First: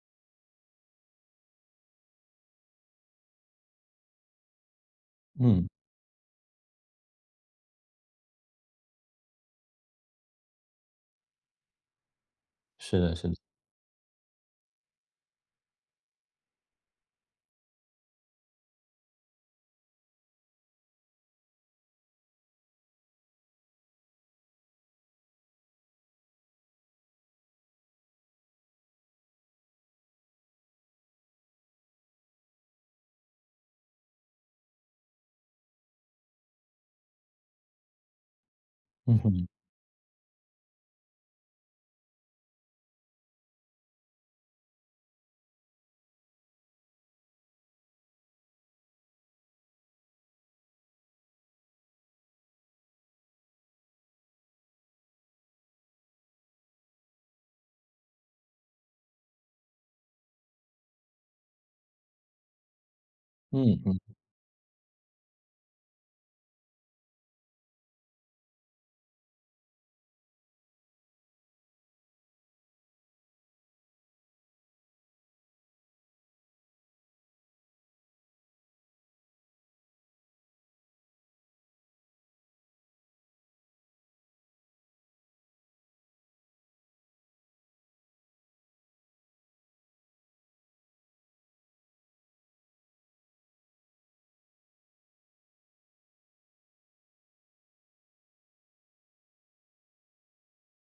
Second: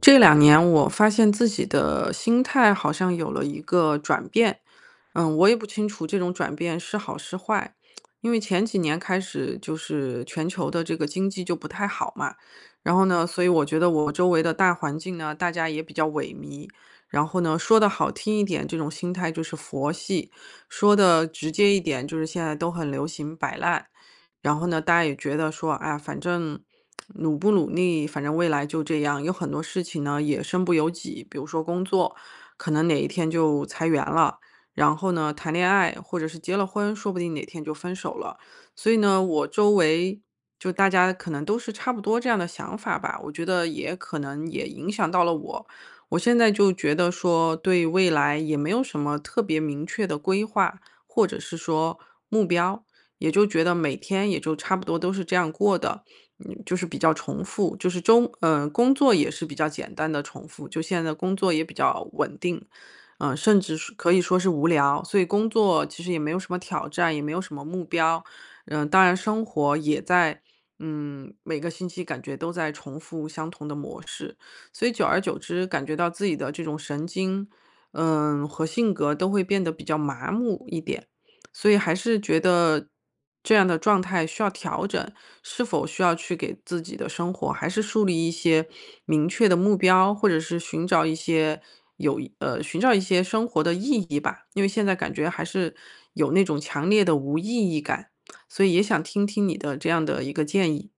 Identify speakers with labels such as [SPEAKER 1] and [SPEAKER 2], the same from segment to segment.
[SPEAKER 1] 这两年我发现自己的心态，好像有了一个转变，嗯，我也不
[SPEAKER 2] 嗯。
[SPEAKER 1] 清楚这种转变是好是坏。因为前几年开始，就是全球的这个经济就不太好嘛，然
[SPEAKER 2] 是
[SPEAKER 1] 后
[SPEAKER 2] 的
[SPEAKER 1] 呢，
[SPEAKER 2] 是的。
[SPEAKER 1] 所以我觉得我周围的大环境呢，大家也比较萎靡，然后呢，说得好听一点这种心态就是佛系，说得直接一点，就是现在都很流行摆烂。然后呢，大家也觉得说，哎呀，反正努不努力，反正未来就这样。有很多事情呢也身不由己，比如说工作，可能哪一天就裁员了。然后呢，谈恋爱或者是结了婚，说不定哪天就分手了。所以
[SPEAKER 2] 嗯
[SPEAKER 1] 呢，
[SPEAKER 2] 哼。
[SPEAKER 1] 我周围就大家可能都是差不多这样的想法吧，我觉得也可能也影响到了我。我现在就觉得说，对未来也没有什么特别明确的规划，或者是说目标，也就觉得每天也就差不多都是这样过的，嗯，就是比较重复。就是中呃，工作也是比较简单的重复，就现在工作也比较稳定，嗯，甚至
[SPEAKER 2] 嗯
[SPEAKER 1] 是
[SPEAKER 2] 嗯。
[SPEAKER 1] 可以说是无聊，所以工作其实也没有什么挑战，也没有什么目标。嗯，当然生活也在嗯，每个星期感觉都在重复相同的模式，所以久而久之，感觉到自己的这种神经，嗯，和性格都会变得比较麻木一点。所以还是觉得这样的状态需要调整，是否需要去给自己的生活，还是树立一些明确的目标？或者是寻找一些有意呃，寻找一些生活的意义吧。因为现在感觉，还是有那种强烈的无意义感，所以也想听听你的这样的一个建议。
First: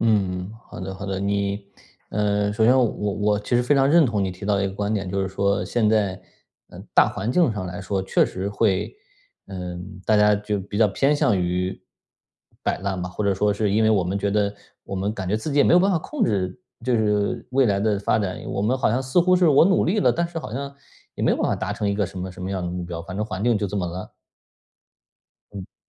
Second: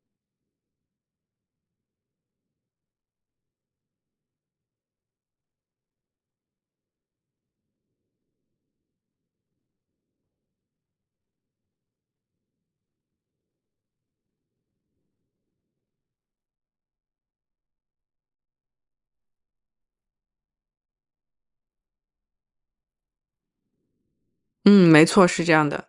[SPEAKER 2] 嗯，好的好的。你呃，首先我我其实非常认同你提到一个观点，就是说，现在，嗯，大环境上来说确实会呃，大家就比较偏向于摆烂吧。或者说是因为我们觉得我们感觉自己也没有办法控制就是未来的发展，我们好像似乎是我努力了，但是好像也没有办法达成一个什么什么样的目标，反正环境就这么烂。
[SPEAKER 1] 嗯，没错，是这
[SPEAKER 2] 嗯。
[SPEAKER 1] 样的。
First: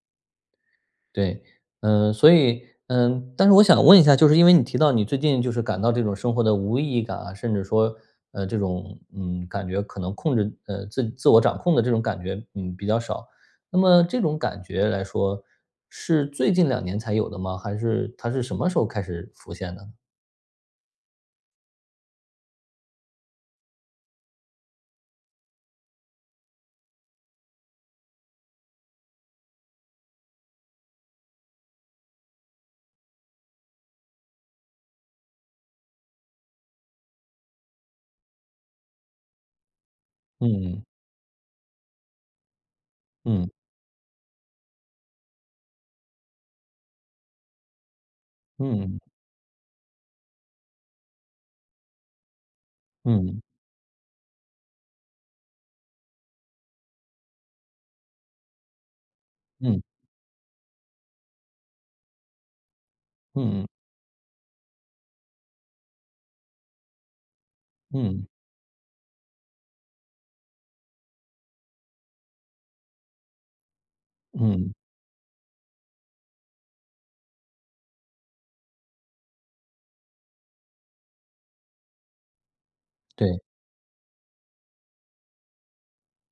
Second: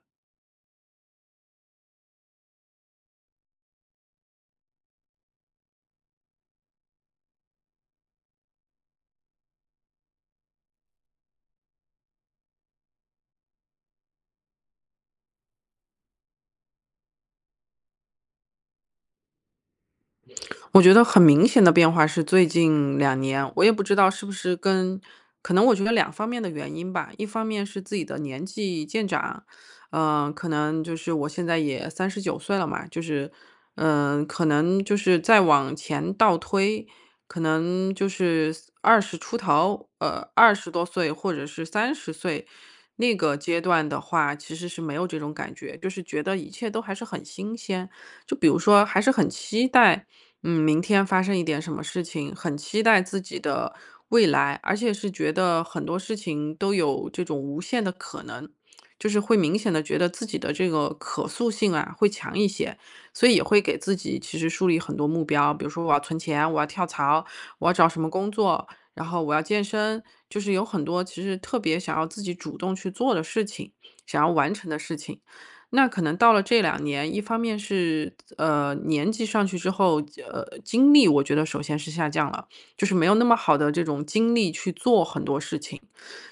[SPEAKER 2] 对，呃，所以嗯，但是我想问一下，就是因为你提到你最近，就是感到这种生活的无意义感啊，甚至说，呃，这种嗯，感觉可能控制呃，自自我掌控的这种感觉，嗯，比较少，那么这种感觉来说，是最近两年才有的吗？还是它是什么时候开始浮现的？
[SPEAKER 1] 我觉得很明显的变化是最近两年，我也不知道是不是跟可能我觉得两方面的原因吧。一方面是自己的年纪渐长，呃，可能就是我现在也39岁了嘛，就是嗯，可能就是再往前倒推，可能就是20出头呃，20
[SPEAKER 2] 嗯。
[SPEAKER 1] 多岁，或者是30岁那个
[SPEAKER 2] 嗯。
[SPEAKER 1] 阶段的话，其实是没有这种感觉，就是觉得一切都还是很新鲜。就比如说，
[SPEAKER 2] 嗯。
[SPEAKER 1] 还是很期待，嗯，明天发生一点什么事情，很期待自己
[SPEAKER 2] 嗯。
[SPEAKER 1] 的未来，而且是觉得很多事情，都有这种无限的可能。就是会明显
[SPEAKER 2] 嗯。
[SPEAKER 1] 地觉得自己的这个可塑性啊，会强一些。所以也会
[SPEAKER 2] 嗯嗯。
[SPEAKER 1] 给自己其实树立很多目标，比如说我要存钱，我要跳槽，我要找什么
[SPEAKER 2] 嗯。
[SPEAKER 1] 工作，然后我要健身，就是有很多其实特别想要自己主动去做的事情，想要完成
[SPEAKER 2] 嗯。
[SPEAKER 1] 的事情。那可能到了这两年，一方面是，呃，年纪上去之后，呃，精力我觉得首先是下降了，就是没有那么
[SPEAKER 2] 对。
[SPEAKER 1] 好的这种精力，去做很多事情。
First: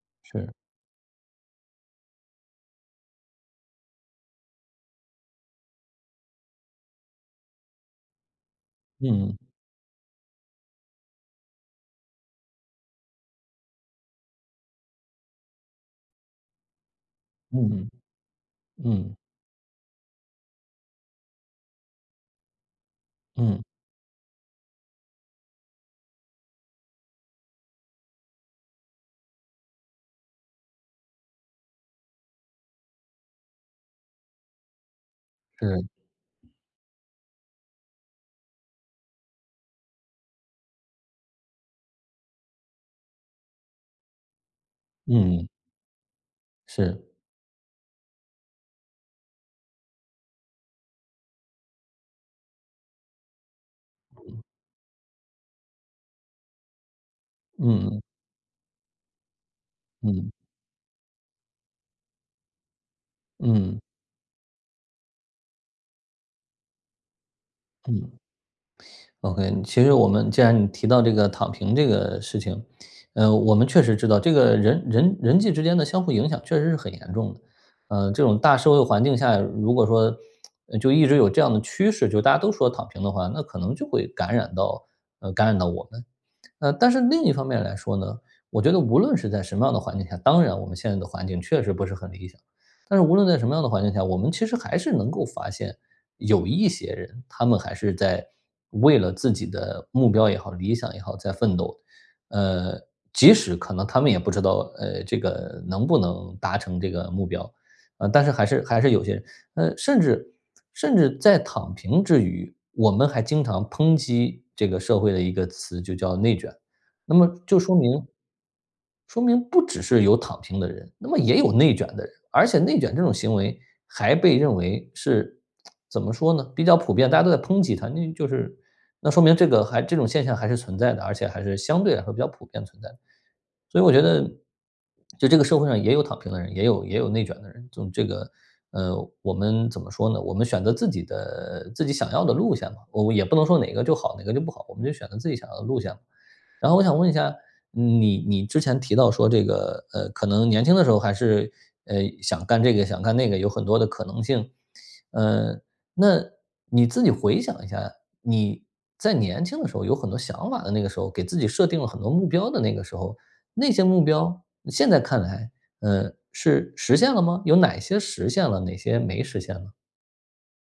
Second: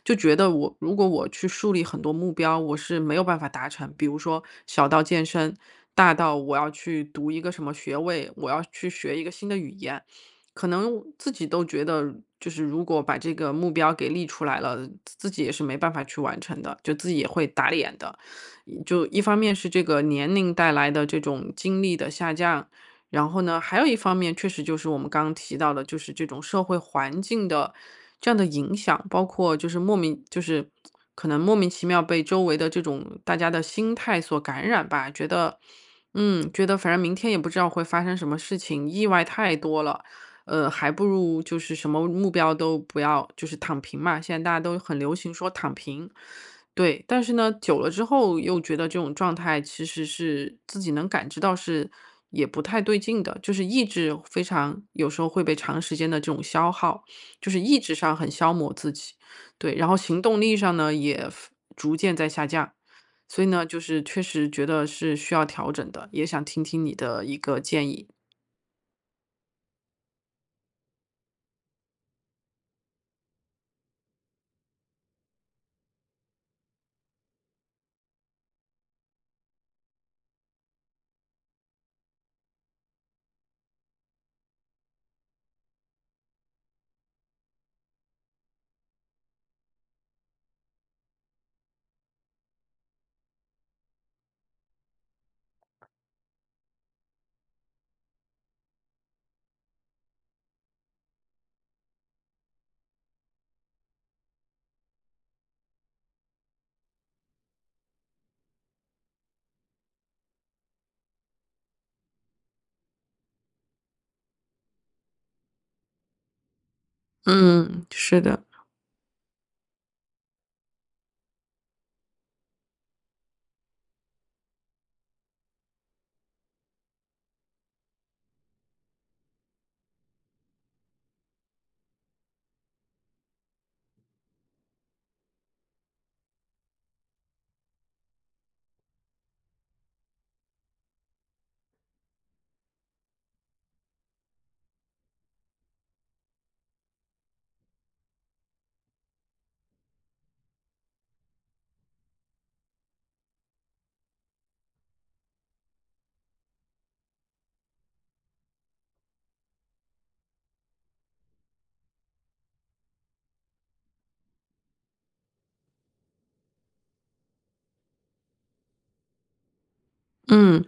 [SPEAKER 1] 就觉
[SPEAKER 2] 是。
[SPEAKER 1] 得我如果我去树立很多目标，我是没有办法达成，比如说小到健身，大到我要去读一个什么学位，我要去学一
[SPEAKER 2] 嗯
[SPEAKER 1] 个
[SPEAKER 2] 嗯。
[SPEAKER 1] 新的语言。可能自己都觉得，就是如果把这个目标给立出来了，自自己也是没办法去完成的，就自己也会打
[SPEAKER 2] 嗯
[SPEAKER 1] 脸的。
[SPEAKER 2] 嗯，
[SPEAKER 1] 就
[SPEAKER 2] 嗯。
[SPEAKER 1] 一方面是这个年龄带来的这种精力的下降，然后
[SPEAKER 2] 嗯。
[SPEAKER 1] 呢，还有一方面，确实就是我们刚提到的，就是这种社会环境的这样的影响。包括就是莫名就是 可能莫名其妙，被周围的这种大家的心态所感染吧，觉得
[SPEAKER 2] 是。
[SPEAKER 1] 嗯，觉得反正明天也不知道会发生什么事情，意外太多了，呃，还不如就是什么目标都不要，就是躺平嘛，现在大家都很流行
[SPEAKER 2] 嗯嗯。
[SPEAKER 1] 说躺平。对，
[SPEAKER 2] 是。
[SPEAKER 1] 但是呢，久了之后又觉得这种状态，其实是自己能感觉到是也不太对劲的。就是意志非常有时候会被长时间的这种消耗，就是意
[SPEAKER 2] 嗯
[SPEAKER 1] 志
[SPEAKER 2] 嗯。
[SPEAKER 1] 上很消磨自己。对，然后行
[SPEAKER 2] 嗯。
[SPEAKER 1] 动力上呢，也服逐渐在下降。所以呢，就
[SPEAKER 2] 嗯。
[SPEAKER 1] 是确实觉得是需要调整的，也想听听你的一个建议。
[SPEAKER 2] 嗯。OK，嗯，其实我们既然你提到这个躺平这个事情，呃，我们确实知道，这个人人人际之间的相互影响，确实是很严重的。呃，这种大社会环境下，如果说呃，就一直有这样的趋势，就大家都说躺平的话，那可能就会感染到呃，感染到我们。呃，但是另一方面来说呢，我觉得无论是在什么样的环境下当然我们现在的环境，确实不是很理想，但是无论在什么样的环境下，我们其实还是能够发现，有一些人，他们还是在为了自己的目标也好，理想也好，在奋斗。呃，即使可能他们也不知道，呃，这个能不能达成这个目标，呃，但是还是还是有些呃，甚至甚至在躺平之余，我们还经常抨击这个社会的一个词就叫内卷。那么，就说
[SPEAKER 1] 嗯，
[SPEAKER 2] 明
[SPEAKER 1] 是的。
[SPEAKER 2] 说明不只是有躺平的人，那么也有内卷的人。而且内卷这种行为，还被认为是 怎么说呢，比较普遍，大家都在抨击它。那就是那说明这个还这种现象还是存在的，而且还是相对来说比较普遍存在。所以我觉得，就这个社会上也有躺平的人，也有也有内卷的人。这种这个，呃，我们怎么说呢，我们选择自己的自己想要的路线吧。哦，也不能说哪个就好，哪个就不好，我们就选择自己想要的路线。然后我想问一下，你你之前提到说这个，呃，可能年轻的时候还是，呃，想干这个，想干那个，有很多的可能性。呃，那你自己回想一下，你在年轻的时候，有很多想法的那个时候，给自己设定了很多目标的那个时候。那些目标，现在看来，呃，是实现了吗？有哪些实现了，哪些没实现呢？
[SPEAKER 1] 嗯，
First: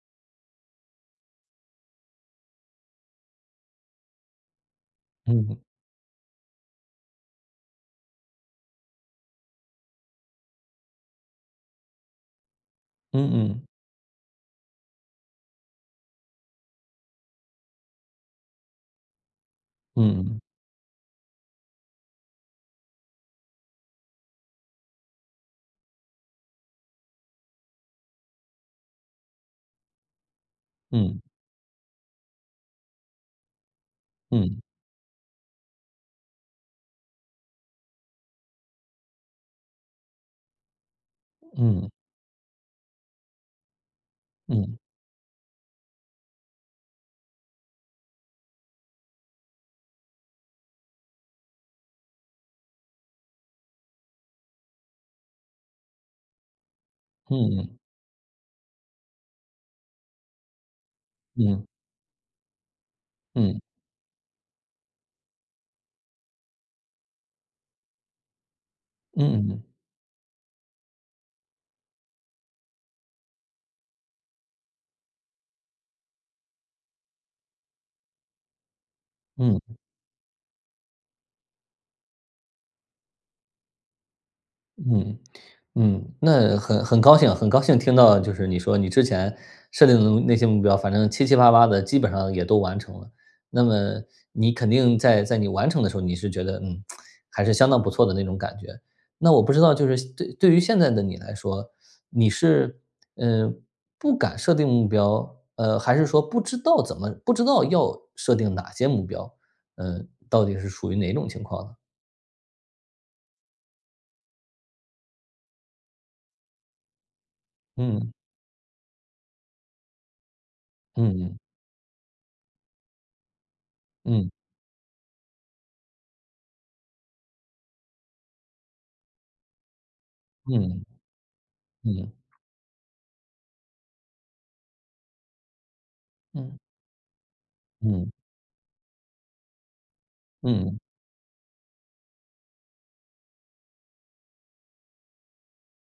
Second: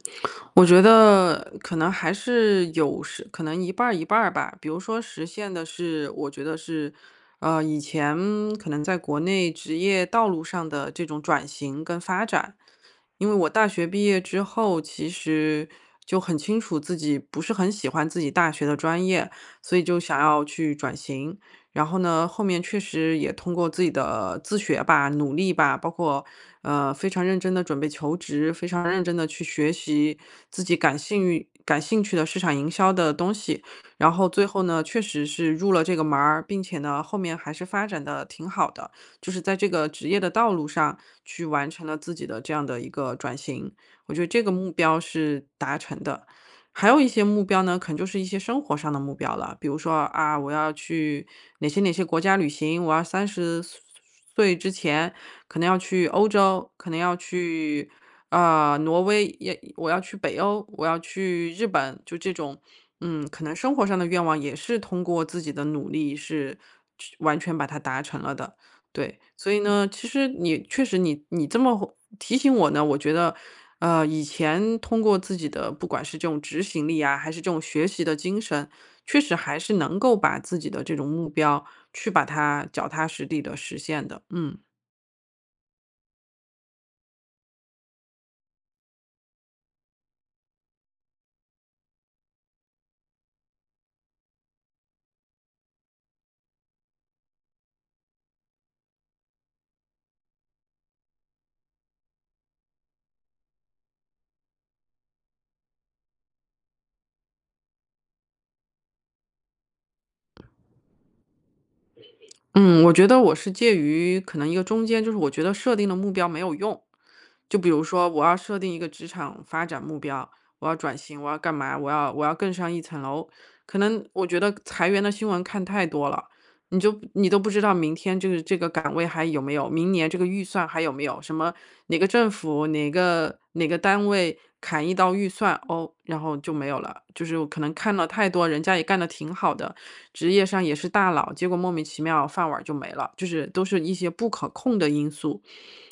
[SPEAKER 1] 我觉得可能还是有时可能一半儿一半儿吧。比如说实现
[SPEAKER 2] 嗯。
[SPEAKER 1] 的是我觉得是，呃，以前可能在国内职业道路上的这种转型跟发展。因
[SPEAKER 2] 嗯
[SPEAKER 1] 为我
[SPEAKER 2] 嗯。
[SPEAKER 1] 大学毕业之后其实就很清楚自己不是很喜欢自己大学的专业，所以就想
[SPEAKER 2] 嗯。
[SPEAKER 1] 要去转型。然后呢，后面确实也通过自己的自学吧、努力吧，包括，呃，非常认真地准备求职、非常认真地去学习自己感
[SPEAKER 2] 嗯。
[SPEAKER 1] 兴运感兴趣的市场营销的东西。然后最
[SPEAKER 2] 嗯。
[SPEAKER 1] 后呢，确实是入了这个门儿，并且呢后面还是发展得挺好的。就是在这个职业的道路上去完成
[SPEAKER 2] 嗯。
[SPEAKER 1] 了自己的这样的一个转型，我觉得这个目
[SPEAKER 2] 嗯。
[SPEAKER 1] 标是达成的。还有一些目标呢，可能就是一些生活上的目标了。比如说：“啊，我要去哪些哪些国家旅行，我要30岁岁-岁之前可能要去欧洲、可能要
[SPEAKER 2] 嗯嗯。
[SPEAKER 1] 去，呃，挪威，也我要去北欧、我要去
[SPEAKER 2] 嗯。
[SPEAKER 1] 日本。”就这种。嗯，可能
[SPEAKER 2] 嗯。
[SPEAKER 1] 生活上的愿望也是通过自己的努力是去完全把它达成了的，对。
[SPEAKER 2] 嗯
[SPEAKER 1] 所以
[SPEAKER 2] 嗯。
[SPEAKER 1] 呢，其实你确实你你这么会提醒我呢，我觉得，呃，以前通过自己的，不管是这种执行力啊，还是这种学习的精神，确实
[SPEAKER 2] 嗯。
[SPEAKER 1] 还是能够把自己的这种目标，去把它脚踏实地地实现的，嗯。
[SPEAKER 2] 嗯，嗯，那很很高兴很高兴听到就是你说你之前设定的那些目标，反正七七八八地基本上也都完成了。那么你肯定在在你完成的时候，你是觉得：“嗯，还是相当不错的”那种感觉。那我不知道就是现对对于现在的你来说，你是，呃，不敢设定目标，呃，还是说不知道怎么不知道要设定哪些目标。呃，到底是属于哪种情况呢？
[SPEAKER 1] 嗯，我觉得我是介于可能一个中间，就是我觉得设定的目标没有用。就比如说
[SPEAKER 2] 嗯。
[SPEAKER 1] 我要设定一个职场发展目标、我要转型、
[SPEAKER 2] 嗯
[SPEAKER 1] 我要
[SPEAKER 2] 嗯。
[SPEAKER 1] 干嘛、我要我要更上一层楼。可能我
[SPEAKER 2] 嗯。
[SPEAKER 1] 觉得裁员的新闻看太多了，你就你都不知道明天就是这个岗位还有没有、明年这个预算还
[SPEAKER 2] 嗯。
[SPEAKER 1] 有没有，什么哪个
[SPEAKER 2] 嗯。
[SPEAKER 1] 政府、哪个哪个单位砍一刀预算，哦，然后就
[SPEAKER 2] 嗯。
[SPEAKER 1] 没有了。就是我可能看了
[SPEAKER 2] 嗯。
[SPEAKER 1] 太多人家也干得挺好的，职业上也
[SPEAKER 2] 嗯。
[SPEAKER 1] 是大佬，结果莫名其妙饭碗儿就没了，就是都是一些不可控的因素。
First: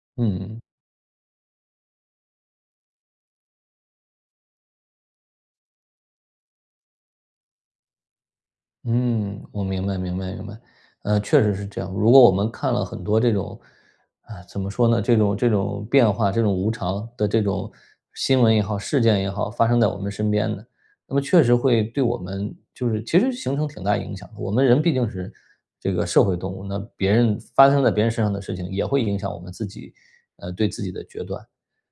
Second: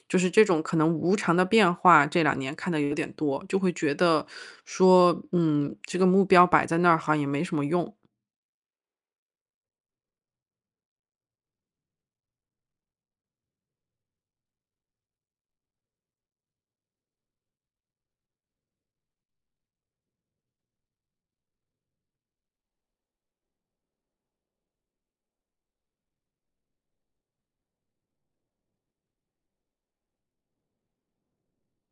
[SPEAKER 1] 就是
[SPEAKER 2] 嗯
[SPEAKER 1] 这
[SPEAKER 2] 嗯。
[SPEAKER 1] 种可能无常的变化，这两年看得有点多，就会觉得，说：“嗯，这个目标摆在那儿好像也没什么用。”
[SPEAKER 2] 嗯，我明白明白明白，呃，确实是这样。如果我们看了很多这种啊，怎么说呢，这种这种变化，这种无常的这种新闻也好，事件也好，发生在我们身边的，那么确实会对我们就是其实形成挺大影响的。我们人毕竟是这个社会动物，那别人发生在别人身上的事情，也会影响我们自己呃，对自己的决断。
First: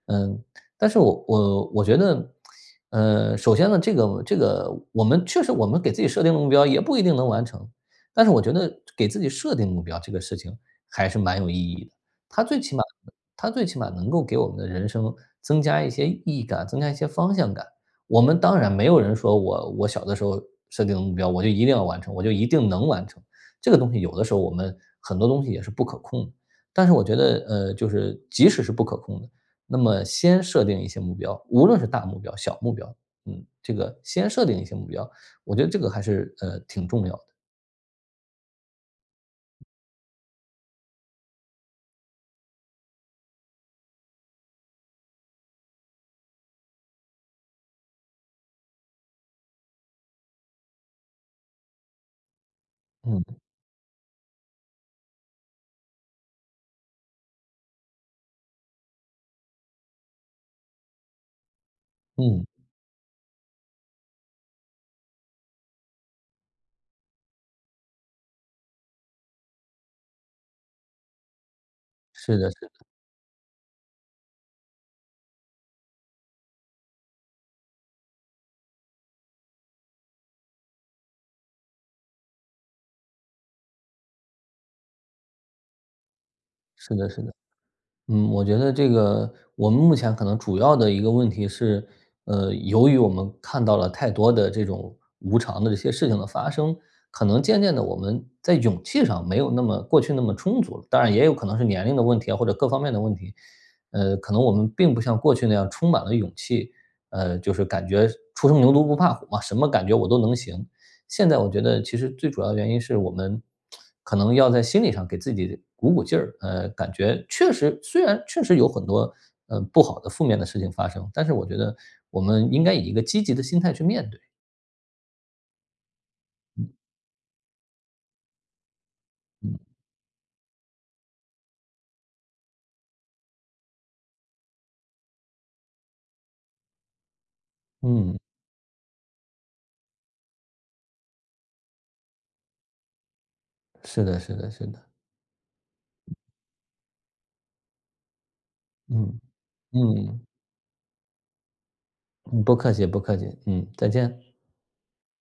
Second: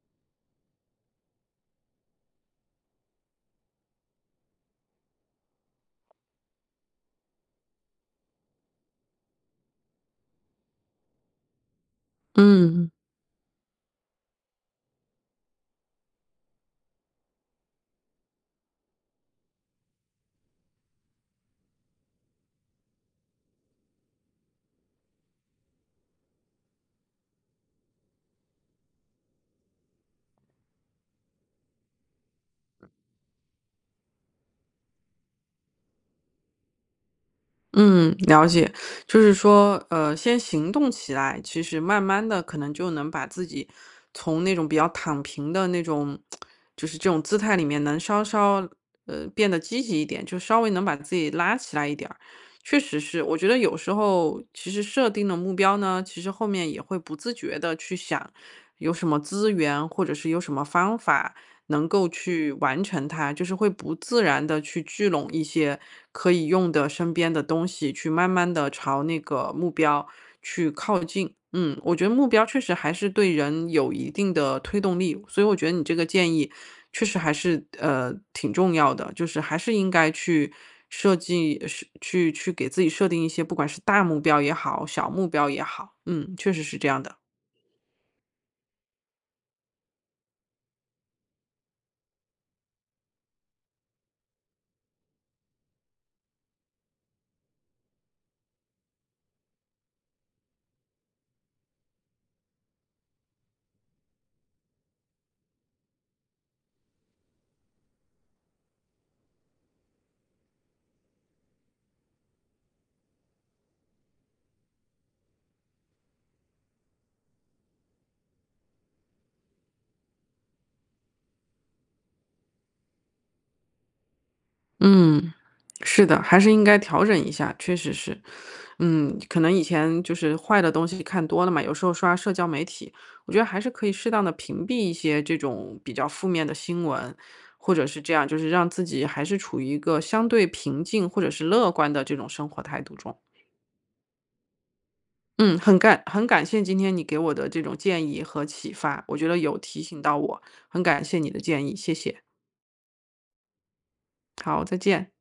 [SPEAKER 2] 呃，但是我我我觉得，呃，首先呢，这个这个我们确实我们给自己设定的目标也不一定能完成。但是我觉得，给自己设定目标这个事情，还是蛮有意义的，它最起码
[SPEAKER 1] 嗯。
[SPEAKER 2] 它最起码，能够给我们的人生，增加一些意义感，增加一些方向感，我们当然没有人说，我我小的时候设定的目标，我就一定要完成，我就一定能完成，这个东西有的时候，我们很多东西也是不可控的。但是我觉得，呃，就是即使是不可控的，那么先设定一些目标，无论是大目标、小目标，嗯，这个先设定一些目标，我觉得这个还是，呃，挺重要。
[SPEAKER 1] 嗯，了解，就是说，呃先行动起来，其实慢慢的，可能就能把自己从那种比较躺平的那种 就是这种姿态里面能稍稍呃变得积极一点，就稍微能把自己拉起来一点儿，确实是，我
[SPEAKER 2] 嗯。
[SPEAKER 1] 觉得有时候其实设定的目标呢，其实后面也会不自觉地去想，有什么资源或者是有什么方法能够
[SPEAKER 2] 嗯。
[SPEAKER 1] 去完成它，就是会不自然地去聚拢一些可以用的身边的东西去慢慢的朝那个目标去靠近。嗯我觉得目
[SPEAKER 2] 是
[SPEAKER 1] 标
[SPEAKER 2] 的是
[SPEAKER 1] 确
[SPEAKER 2] 的。
[SPEAKER 1] 实还是对人有一定的推动力，所以我觉得你这个建议确实还是，呃挺重要的，就是还是应该去设计去去给自己设定一些不管是大目标也好小目标也好，嗯，确实是这
[SPEAKER 2] 是
[SPEAKER 1] 样
[SPEAKER 2] 的
[SPEAKER 1] 的。
[SPEAKER 2] 是的，嗯，我觉得这个我们目前可能主要的一个问题是，呃由于我们看到了太多的这种无常的这些事情的发生，可能渐渐的我们在勇气上没有那么过去那么充足，当然也有可能是年龄的问题啊，或者各方面的问题，呃可能我们并不像过去那样充满了勇气，呃就是感觉初生牛犊不怕虎嘛，什么感觉我都能行，现在我觉得其实最主要的原因是我们 可能要在心理上给自己鼓鼓劲儿，呃感觉确实虽然确实有很多，呃不好的负面的事情发生，但是我觉得我们应该以一个积极的心态去面对。
[SPEAKER 1] 嗯，是的，还是应该调整一下，确实是。嗯，可能以前就是坏的东西看多了嘛，有时候刷社交媒体，我觉得还是可以适当地屏蔽一些这种比较负面的新闻，或者是这
[SPEAKER 2] 嗯。
[SPEAKER 1] 样就是让自己还是处于一个相对平静或者是乐观的这种生活态度中。
[SPEAKER 2] 是的是的是的。
[SPEAKER 1] 嗯，很感很感谢今天你给我的这种建议和启发，我
[SPEAKER 2] 嗯
[SPEAKER 1] 觉得有提醒到
[SPEAKER 2] 嗯。
[SPEAKER 1] 我，很感谢你的建议，谢谢。
[SPEAKER 2] 嗯，不客气不客气，嗯，再见。
[SPEAKER 1] 好，再见。